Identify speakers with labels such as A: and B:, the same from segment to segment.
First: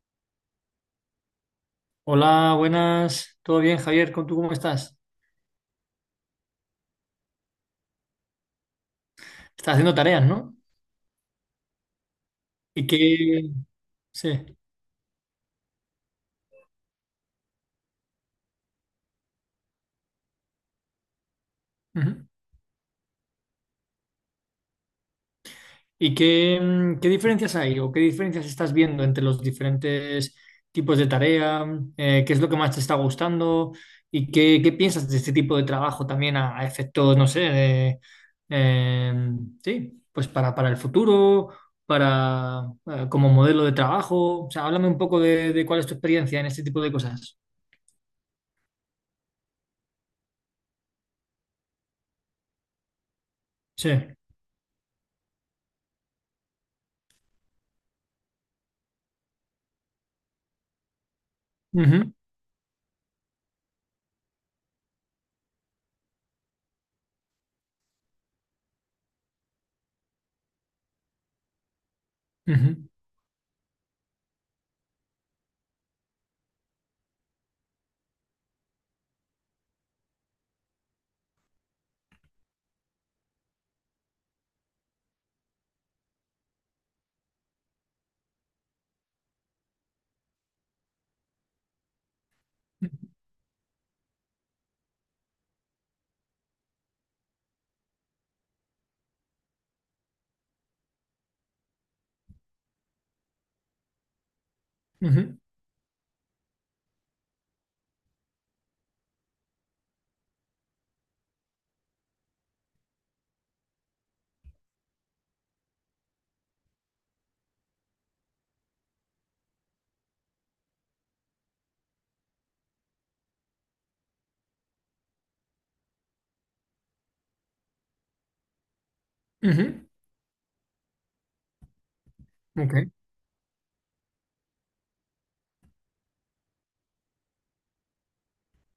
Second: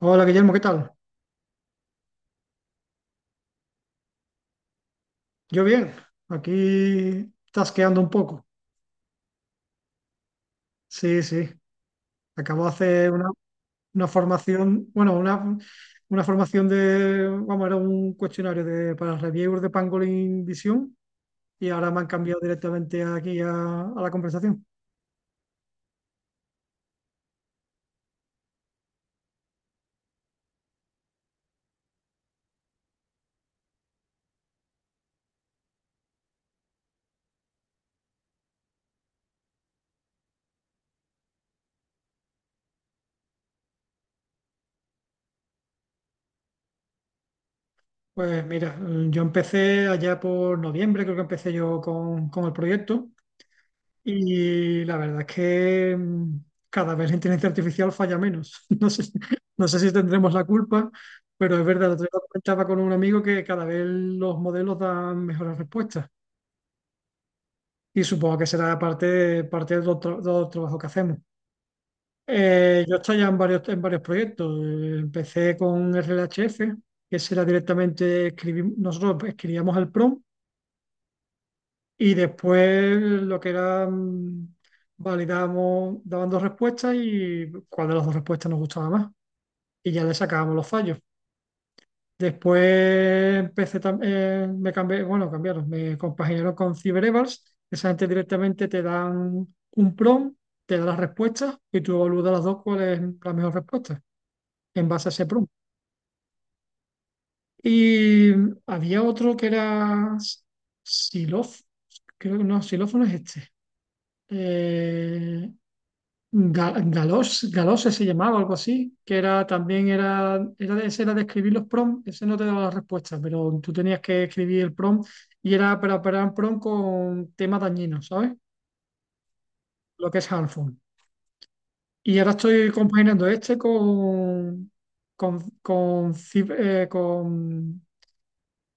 A: Hola Guillermo, ¿qué tal?
B: Hola, buenas. ¿Todo bien, Javier? ¿Con tú cómo estás?
A: Yo bien, aquí tasqueando un poco.
B: Estás haciendo tareas, ¿no?
A: Sí, sí. Acabo de
B: ¿Y
A: hacer
B: qué,
A: una
B: sí.
A: formación, bueno, una formación de, vamos, era un cuestionario de, para reviewers de Pangolin Visión y ahora me han
B: Ujú.
A: cambiado directamente aquí a la conversación.
B: ¿Y qué, qué diferencias hay o qué diferencias estás viendo entre los diferentes tipos de tarea? ¿Qué es lo que más te está gustando? ¿Y qué, qué piensas de este tipo de trabajo también a efectos, no sé, eh, sí, pues para el futuro, como modelo de trabajo? O sea, háblame un poco de cuál es tu experiencia en este tipo de cosas.
A: Pues mira, yo empecé allá por noviembre, creo que empecé yo con el proyecto.
B: Sí.
A: Y la verdad es que cada vez la inteligencia artificial falla menos. No sé, no sé si tendremos la culpa, pero es verdad, el otro día
B: Ujú.
A: lo comentaba con un amigo que cada vez los modelos dan mejores respuestas. Y supongo que será parte, parte del otro, del trabajo que hacemos.
B: Ujú,
A: Yo estoy ya en varios proyectos. Empecé con RLHF, que será directamente escribir, nosotros escribíamos el prompt. Y después lo que era, validamos, daban dos respuestas y cuál de las dos respuestas nos gustaba más. Y ya le sacábamos los fallos. Después empecé también, me cambié, bueno, cambiaron, me compaginaron con CyberEvals. Esa gente directamente te dan un prompt, te da las respuestas y tú evalúas las dos cuál es la mejor respuesta en base a ese
B: ujú,
A: prompt. Y había otro que era Silof, creo que no, Silófono es este. Eh, Galos, Galose se llamaba, algo así, que era también era, era de, ese era de escribir los prompts, ese no te daba la respuesta, pero tú tenías que escribir el prompt y era para operar un prompt con temas dañinos, ¿sabes?
B: ujú,
A: Lo que es harmful. Y ahora estoy
B: ok,
A: compaginando este con con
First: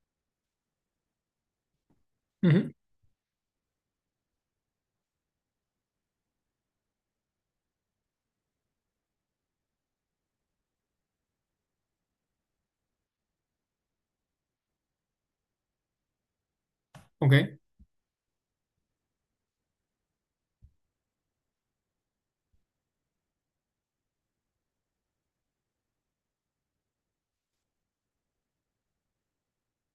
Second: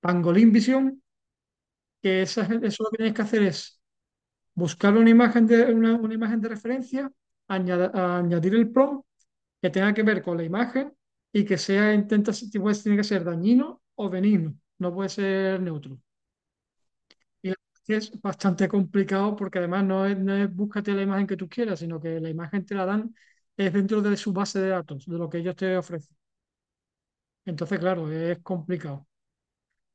A: Pangolin Vision, que
B: ujú,
A: eso lo que tienes que hacer es buscar una imagen de referencia, añadir el prompt que tenga que ver con la imagen y que sea, intenta, pues, tiene que ser dañino o benigno, no puede ser neutro.
B: ok,
A: Y la verdad es que es bastante complicado porque además no es, no es búscate la imagen que tú quieras, sino que la imagen te la dan, es dentro de su base de datos, de lo que ellos te ofrecen. Entonces, claro, es complicado.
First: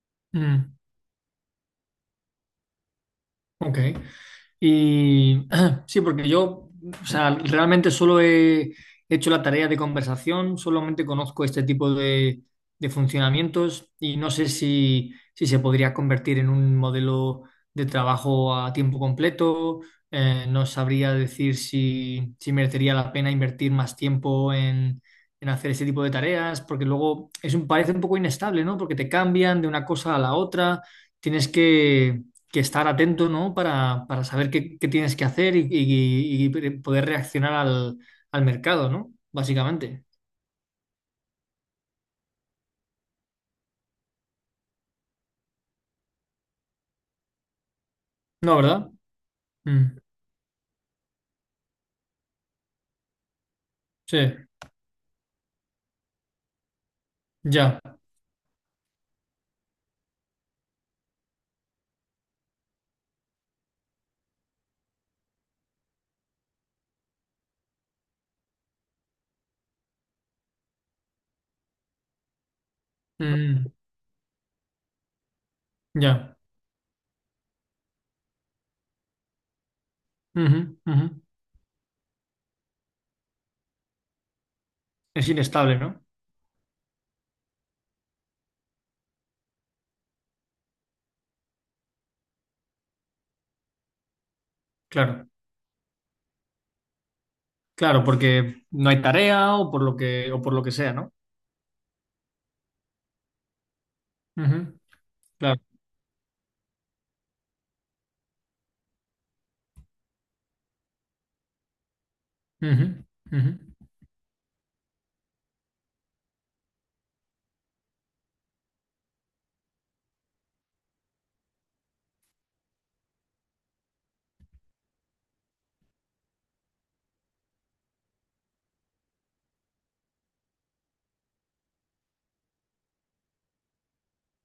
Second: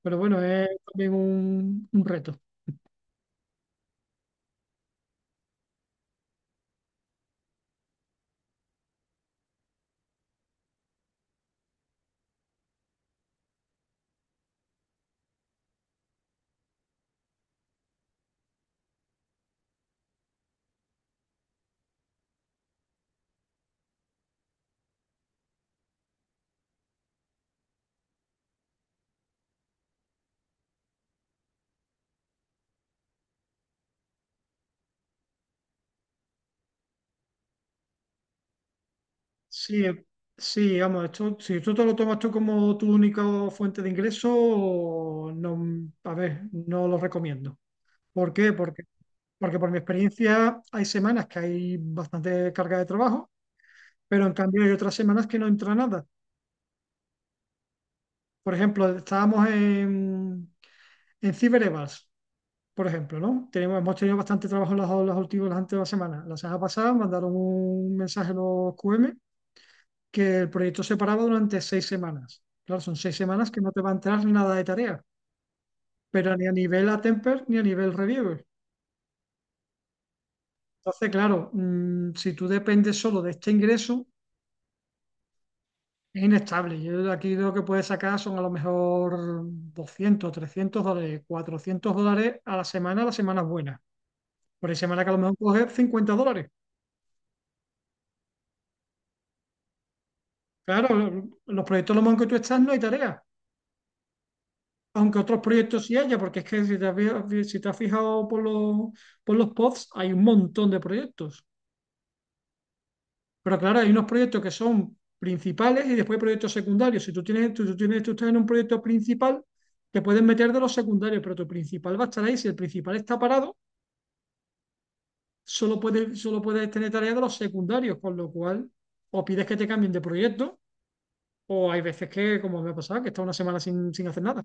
A: Pero bueno, es
B: mm,
A: también un reto.
B: ok. Y sí, porque yo, o sea, realmente solo he hecho la tarea de conversación, solamente conozco este tipo de funcionamientos y no sé si se podría convertir en un modelo de trabajo a tiempo completo. No sabría decir si merecería la pena invertir más tiempo en hacer ese tipo de tareas, porque luego es un, parece un poco inestable, ¿no? Porque te cambian de una cosa a la otra, tienes que estar atento, ¿no? Para saber qué, qué tienes que hacer y poder reaccionar al mercado, ¿no?
A: Sí,
B: Básicamente.
A: sí, vamos, esto, si tú te lo tomas tú como tu única fuente de ingreso, no, a ver, no lo recomiendo. ¿Por qué?
B: No,
A: Porque
B: ¿verdad?
A: Porque por mi
B: Mm,
A: experiencia hay semanas que hay bastante carga de trabajo,
B: sí,
A: pero en cambio hay otras semanas que no entra nada.
B: ya.
A: Por ejemplo, estábamos en CyberEvals, por ejemplo, ¿no? Tenemos, hemos tenido bastante trabajo las últimas, las anteriores semanas. La semana pasada mandaron un mensaje a los QM que el proyecto se paraba durante 6 semanas. Claro, son 6 semanas que
B: Mm,
A: no te va a entrar nada de tarea, pero
B: ya.
A: ni a nivel Atemper ni a nivel Reviewer.
B: Ujú, ujú.
A: Entonces, claro, si tú dependes solo de este ingreso.
B: Es inestable, ¿no?
A: Es inestable. Yo de aquí lo que puedes sacar son a lo mejor $200 $300, $400 a la semana, a las semanas buenas. Por ahí semana que a lo
B: Claro,
A: mejor coges $50.
B: claro, porque no hay tarea o por lo que, o por lo que sea,
A: Claro,
B: ¿no?
A: los proyectos los que tú estás no hay tarea.
B: Ujú,
A: Aunque otros
B: claro.
A: proyectos sí haya, porque es que si te has, si te has fijado por los pods, hay un montón de proyectos.
B: Ujú, ujú.
A: Pero claro, hay unos proyectos que son principales y después hay proyectos secundarios. Si tú estás en un proyecto principal, te puedes meter de los secundarios, pero tu principal va a estar ahí. Si el principal está parado, solo puedes tener tareas de los secundarios, con lo cual o pides que te cambien de proyecto, o hay veces que, como me ha pasado, que está una semana sin, sin hacer nada.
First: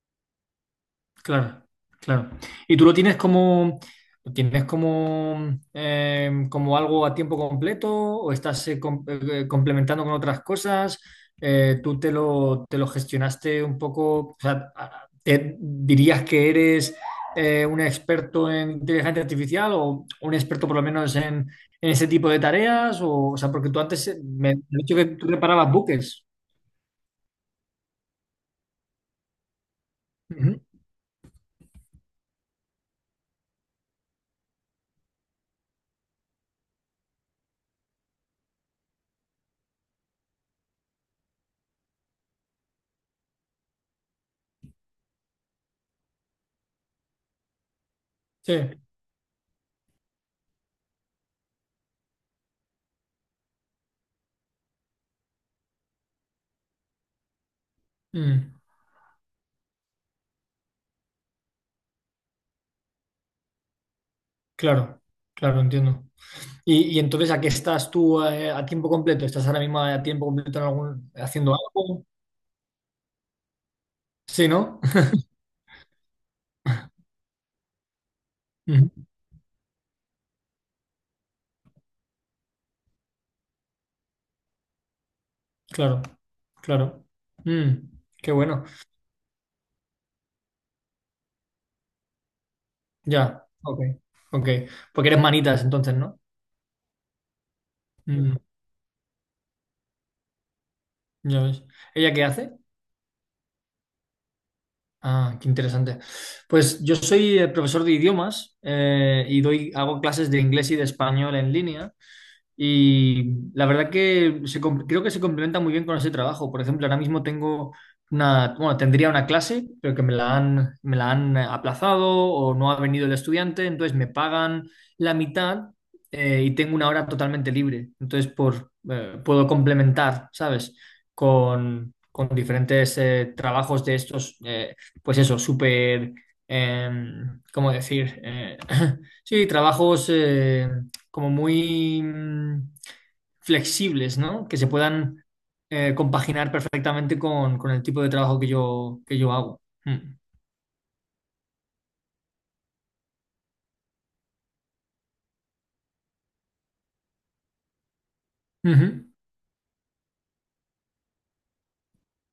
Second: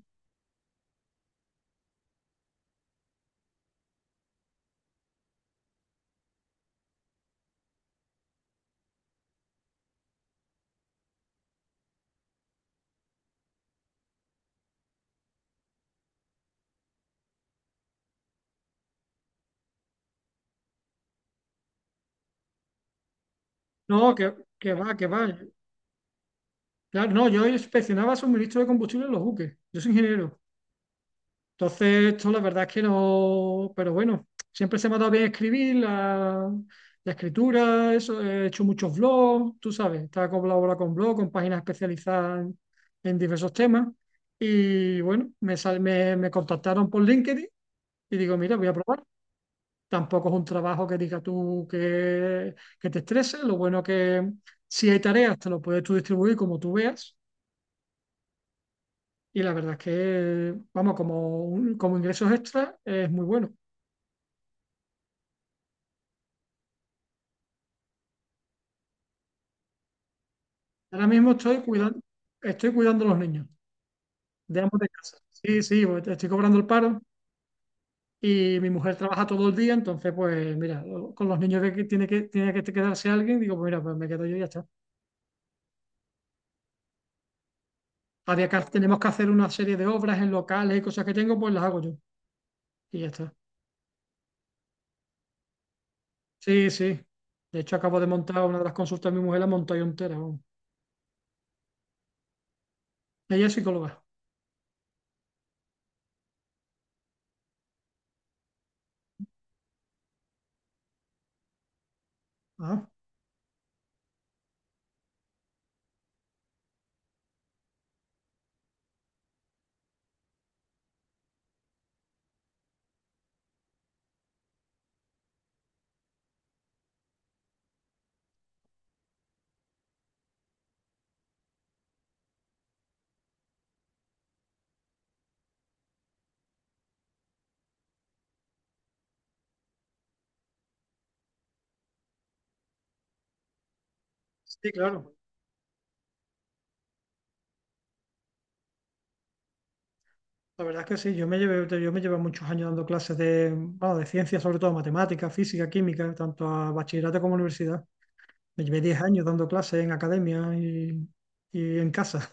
B: Claro, claro. ¿Y tú lo tienes como, como algo a tiempo completo o estás complementando con otras cosas? ¿Tú te te lo gestionaste un poco? O sea, ¿te dirías que eres un experto en inteligencia artificial o un experto por lo menos en ese tipo de tareas? O sea, porque tú
A: No,
B: antes me has
A: que va,
B: dicho que
A: que va.
B: tú reparabas buques.
A: Claro, no, yo inspeccionaba suministro de combustible en los buques. Yo soy ingeniero.
B: Ujú.
A: Entonces, esto la verdad es que no, pero bueno, siempre se me ha dado bien escribir, la escritura, eso, he hecho muchos blogs, tú sabes, estaba colaborando con blogs, con páginas especializadas en diversos temas. Y bueno, me contactaron por LinkedIn y digo,
B: Sí.
A: mira, voy a probar. Tampoco es un trabajo que diga tú que te estrese, lo bueno que si hay tareas, te lo puedes tú distribuir como tú veas.
B: Mm.
A: Y la verdad es que, vamos, como, como ingresos extra es muy bueno.
B: Claro, claro, entiendo. Y entonces, ¿a qué estás tú a tiempo completo? ¿Estás ahora mismo a tiempo completo en
A: Ahora
B: algún,
A: mismo
B: haciendo algo?
A: estoy cuidando a los niños
B: Sí,
A: de ambos
B: ¿no?
A: de casa. Sí, sí, pues, estoy cobrando el paro y mi
B: Ujú,
A: mujer trabaja todo el día, entonces, pues mira, con los niños que tiene que, tiene que quedarse alguien, digo, pues mira, pues me quedo yo y ya está.
B: claro, claro. Mm, qué
A: Había que,
B: bueno.
A: tenemos que hacer una serie de obras en locales y cosas que tengo, pues las hago yo y ya está.
B: Ya, ok, ok. Porque eres manitas entonces, ¿no?
A: Sí, sí. De hecho, acabo de
B: Mm,
A: montar una de las consultas de mi mujer, la monté yo entera. Vamos.
B: ya ves. ¿Ella qué hace?
A: Ella es psicóloga.
B: Ah, qué interesante. Pues yo soy profesor de idiomas y doy, hago clases de inglés y de español en línea.
A: Ajá.
B: Y la verdad que creo que se complementa muy bien con ese trabajo. Por ejemplo, ahora mismo tengo una, bueno, tendría una clase, pero que me me la han aplazado o no ha venido el estudiante, entonces me pagan la mitad y tengo una hora totalmente libre. Entonces, puedo complementar, ¿sabes? Con diferentes trabajos de estos, pues eso, súper, ¿cómo decir? Sí, trabajos, como muy flexibles, ¿no? Que se
A: Sí, claro.
B: puedan compaginar perfectamente con el tipo de trabajo que que yo hago. Mm.
A: La verdad es que sí, yo me llevé muchos años dando clases de, bueno, de ciencias, sobre todo matemáticas, física, química, tanto a bachillerato como a universidad. Me llevé
B: Ujú,
A: 10 años dando clases en academia y en casa.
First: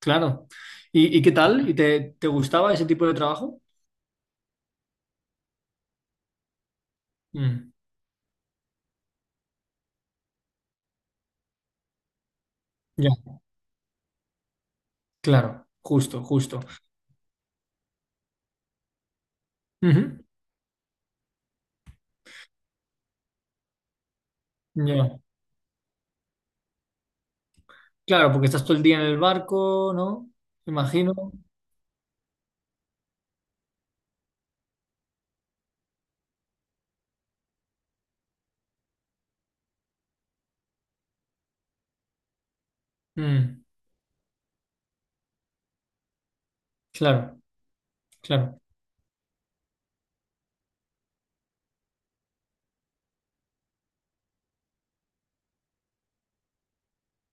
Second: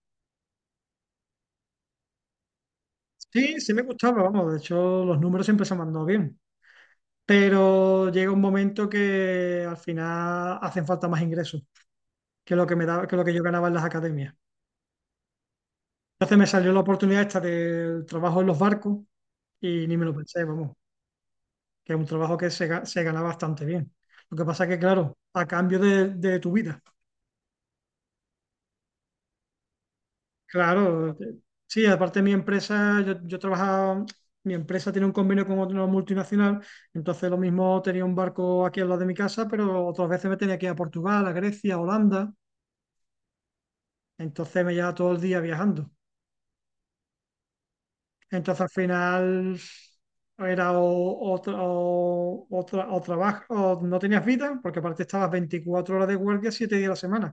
B: claro. ¿ y qué tal? ¿Y te gustaba ese tipo de
A: Sí,
B: trabajo?
A: sí me gustaba, vamos, de hecho los números siempre se me han dado bien,
B: Mm,
A: pero llega un momento que al final hacen falta más ingresos que lo que me daba,
B: ya,
A: que lo que yo ganaba en las academias.
B: claro, justo,
A: Entonces me
B: justo.
A: salió la oportunidad esta del trabajo en los barcos y ni me lo
B: Ujú,
A: pensé, vamos, que es un trabajo que se gana bastante bien. Lo que pasa que, claro,
B: ya.
A: a cambio de tu vida.
B: Claro, porque estás todo el día en el barco, ¿no?
A: Claro,
B: Imagino.
A: sí, aparte mi empresa, yo trabajaba, mi empresa tiene un convenio con otra multinacional, entonces lo mismo tenía un barco aquí al lado de mi casa, pero otras veces me tenía que ir a Portugal, a Grecia, a Holanda,
B: Mm,
A: entonces me llevaba todo el día viajando.
B: claro,
A: Entonces
B: claro.
A: al final era o trabajo, o no tenías vida, porque aparte estabas 24 horas de guardia, 7 días a la semana.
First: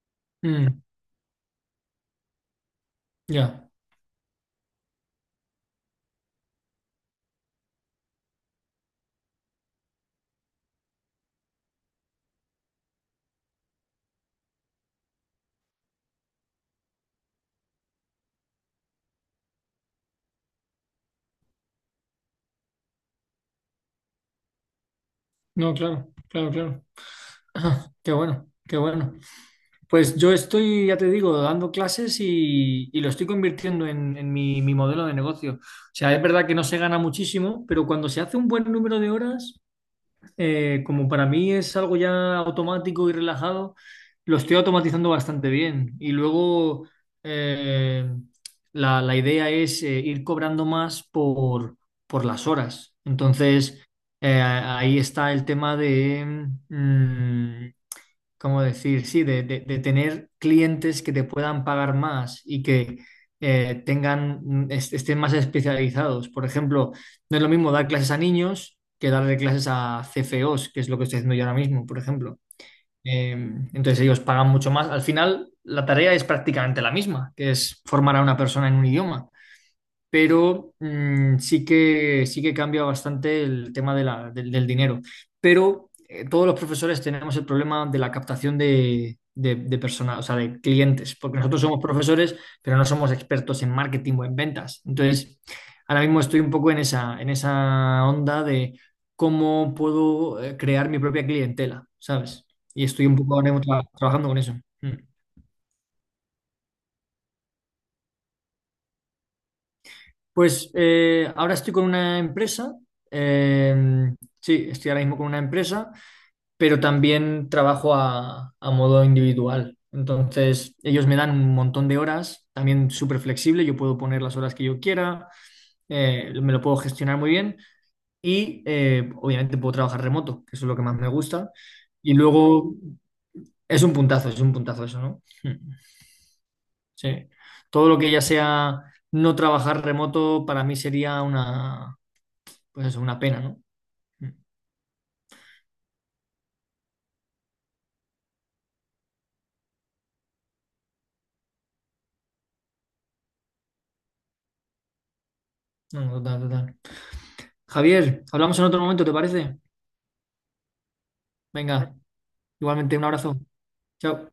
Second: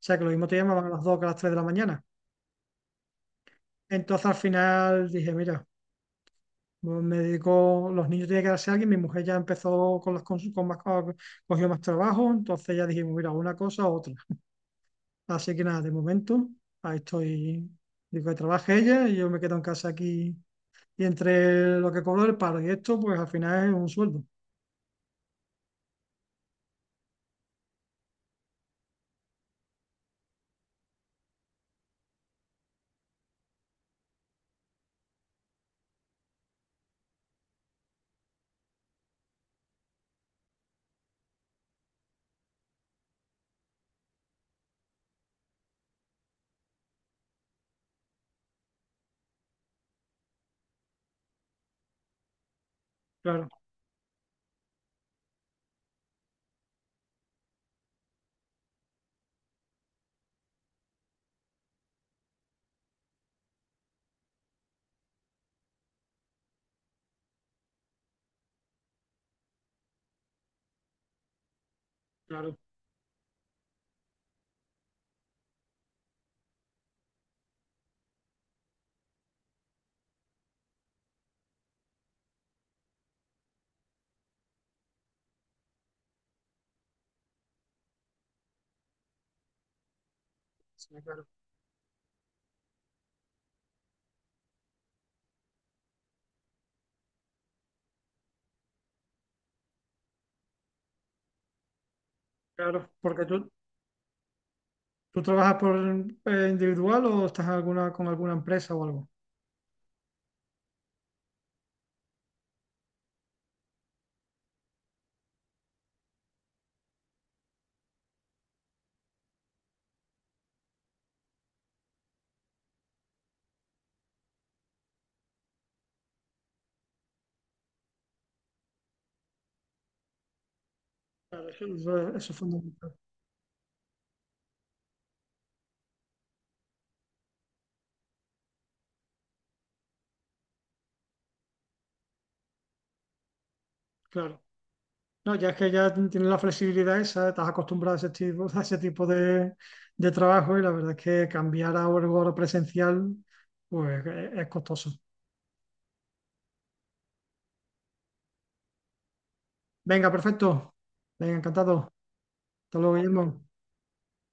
A: O sea que lo mismo te
B: Mm,
A: llamaban a las 2, que a las 3 de la mañana.
B: ya.
A: Entonces al final dije, mira, pues me dedico, los niños tienen que darse a alguien, mi mujer ya empezó con con más, cogió más trabajo, entonces ya dijimos, mira, una cosa u otra. Así que nada, de momento, ahí estoy, digo que trabaje ella y yo me quedo en casa aquí. Y entre lo que cobro del paro y esto, pues al final es un sueldo.
B: No, claro, claro, claro. Qué bueno, qué bueno. Pues yo estoy, ya te digo, dando clases y lo estoy convirtiendo en mi, mi modelo de negocio. O sea, es verdad que no se gana muchísimo, pero cuando se hace un buen número de horas, como para mí es algo ya automático y relajado, lo estoy automatizando bastante bien. Y luego eh, la, la idea es ir cobrando más por las horas.
A: Claro,
B: Entonces, ahí está el tema de, ¿cómo decir? Sí, de tener clientes que te puedan pagar más y que tengan, estén más especializados. Por ejemplo, no es lo mismo dar clases a niños que darle clases a CFOs, que es lo que estoy haciendo yo ahora mismo, por ejemplo.
A: claro,
B: Entonces ellos pagan mucho más. Al final, la tarea es prácticamente la misma, que es formar a una persona en un idioma pero sí que cambia bastante el tema de del dinero. Pero todos los profesores tenemos el problema de la captación de personas, o sea, de
A: sí,
B: clientes,
A: claro,
B: porque nosotros somos profesores, pero no somos expertos en marketing o en ventas. Entonces, ahora mismo estoy un poco en esa onda de cómo puedo crear mi propia clientela, ¿sabes? Y
A: claro.
B: estoy un
A: Porque
B: poco ahora mismo trabajando con eso. Mm.
A: tú trabajas por individual o estás en alguna, con alguna empresa o algo.
B: Pues ahora estoy con una empresa, eh, sí, estoy ahora mismo con una empresa, pero también trabajo a modo individual. Entonces, ellos me dan un montón de horas, también súper flexible, yo puedo poner las horas que yo quiera, me lo puedo gestionar muy bien y obviamente puedo trabajar remoto, que eso es lo que más me
A: Claro,
B: gusta.
A: eso,
B: Y
A: eso es
B: luego
A: fundamental.
B: es un puntazo eso, ¿no? Mm, sí. Todo lo que ya sea no trabajar remoto para mí sería una pues eso, una pena, ¿no? Mm.
A: Claro. No, ya es que ya tienes la flexibilidad esa, estás acostumbrado a ese tipo de trabajo y la verdad es que cambiar a algo ahora presencial, pues es costoso.
B: No, no, total, total. Javier, hablamos en otro momento, ¿te parece?
A: Venga, perfecto. Venga, encantado.
B: Venga,
A: Hasta luego,
B: igualmente un abrazo.
A: Guillermo.
B: Chao.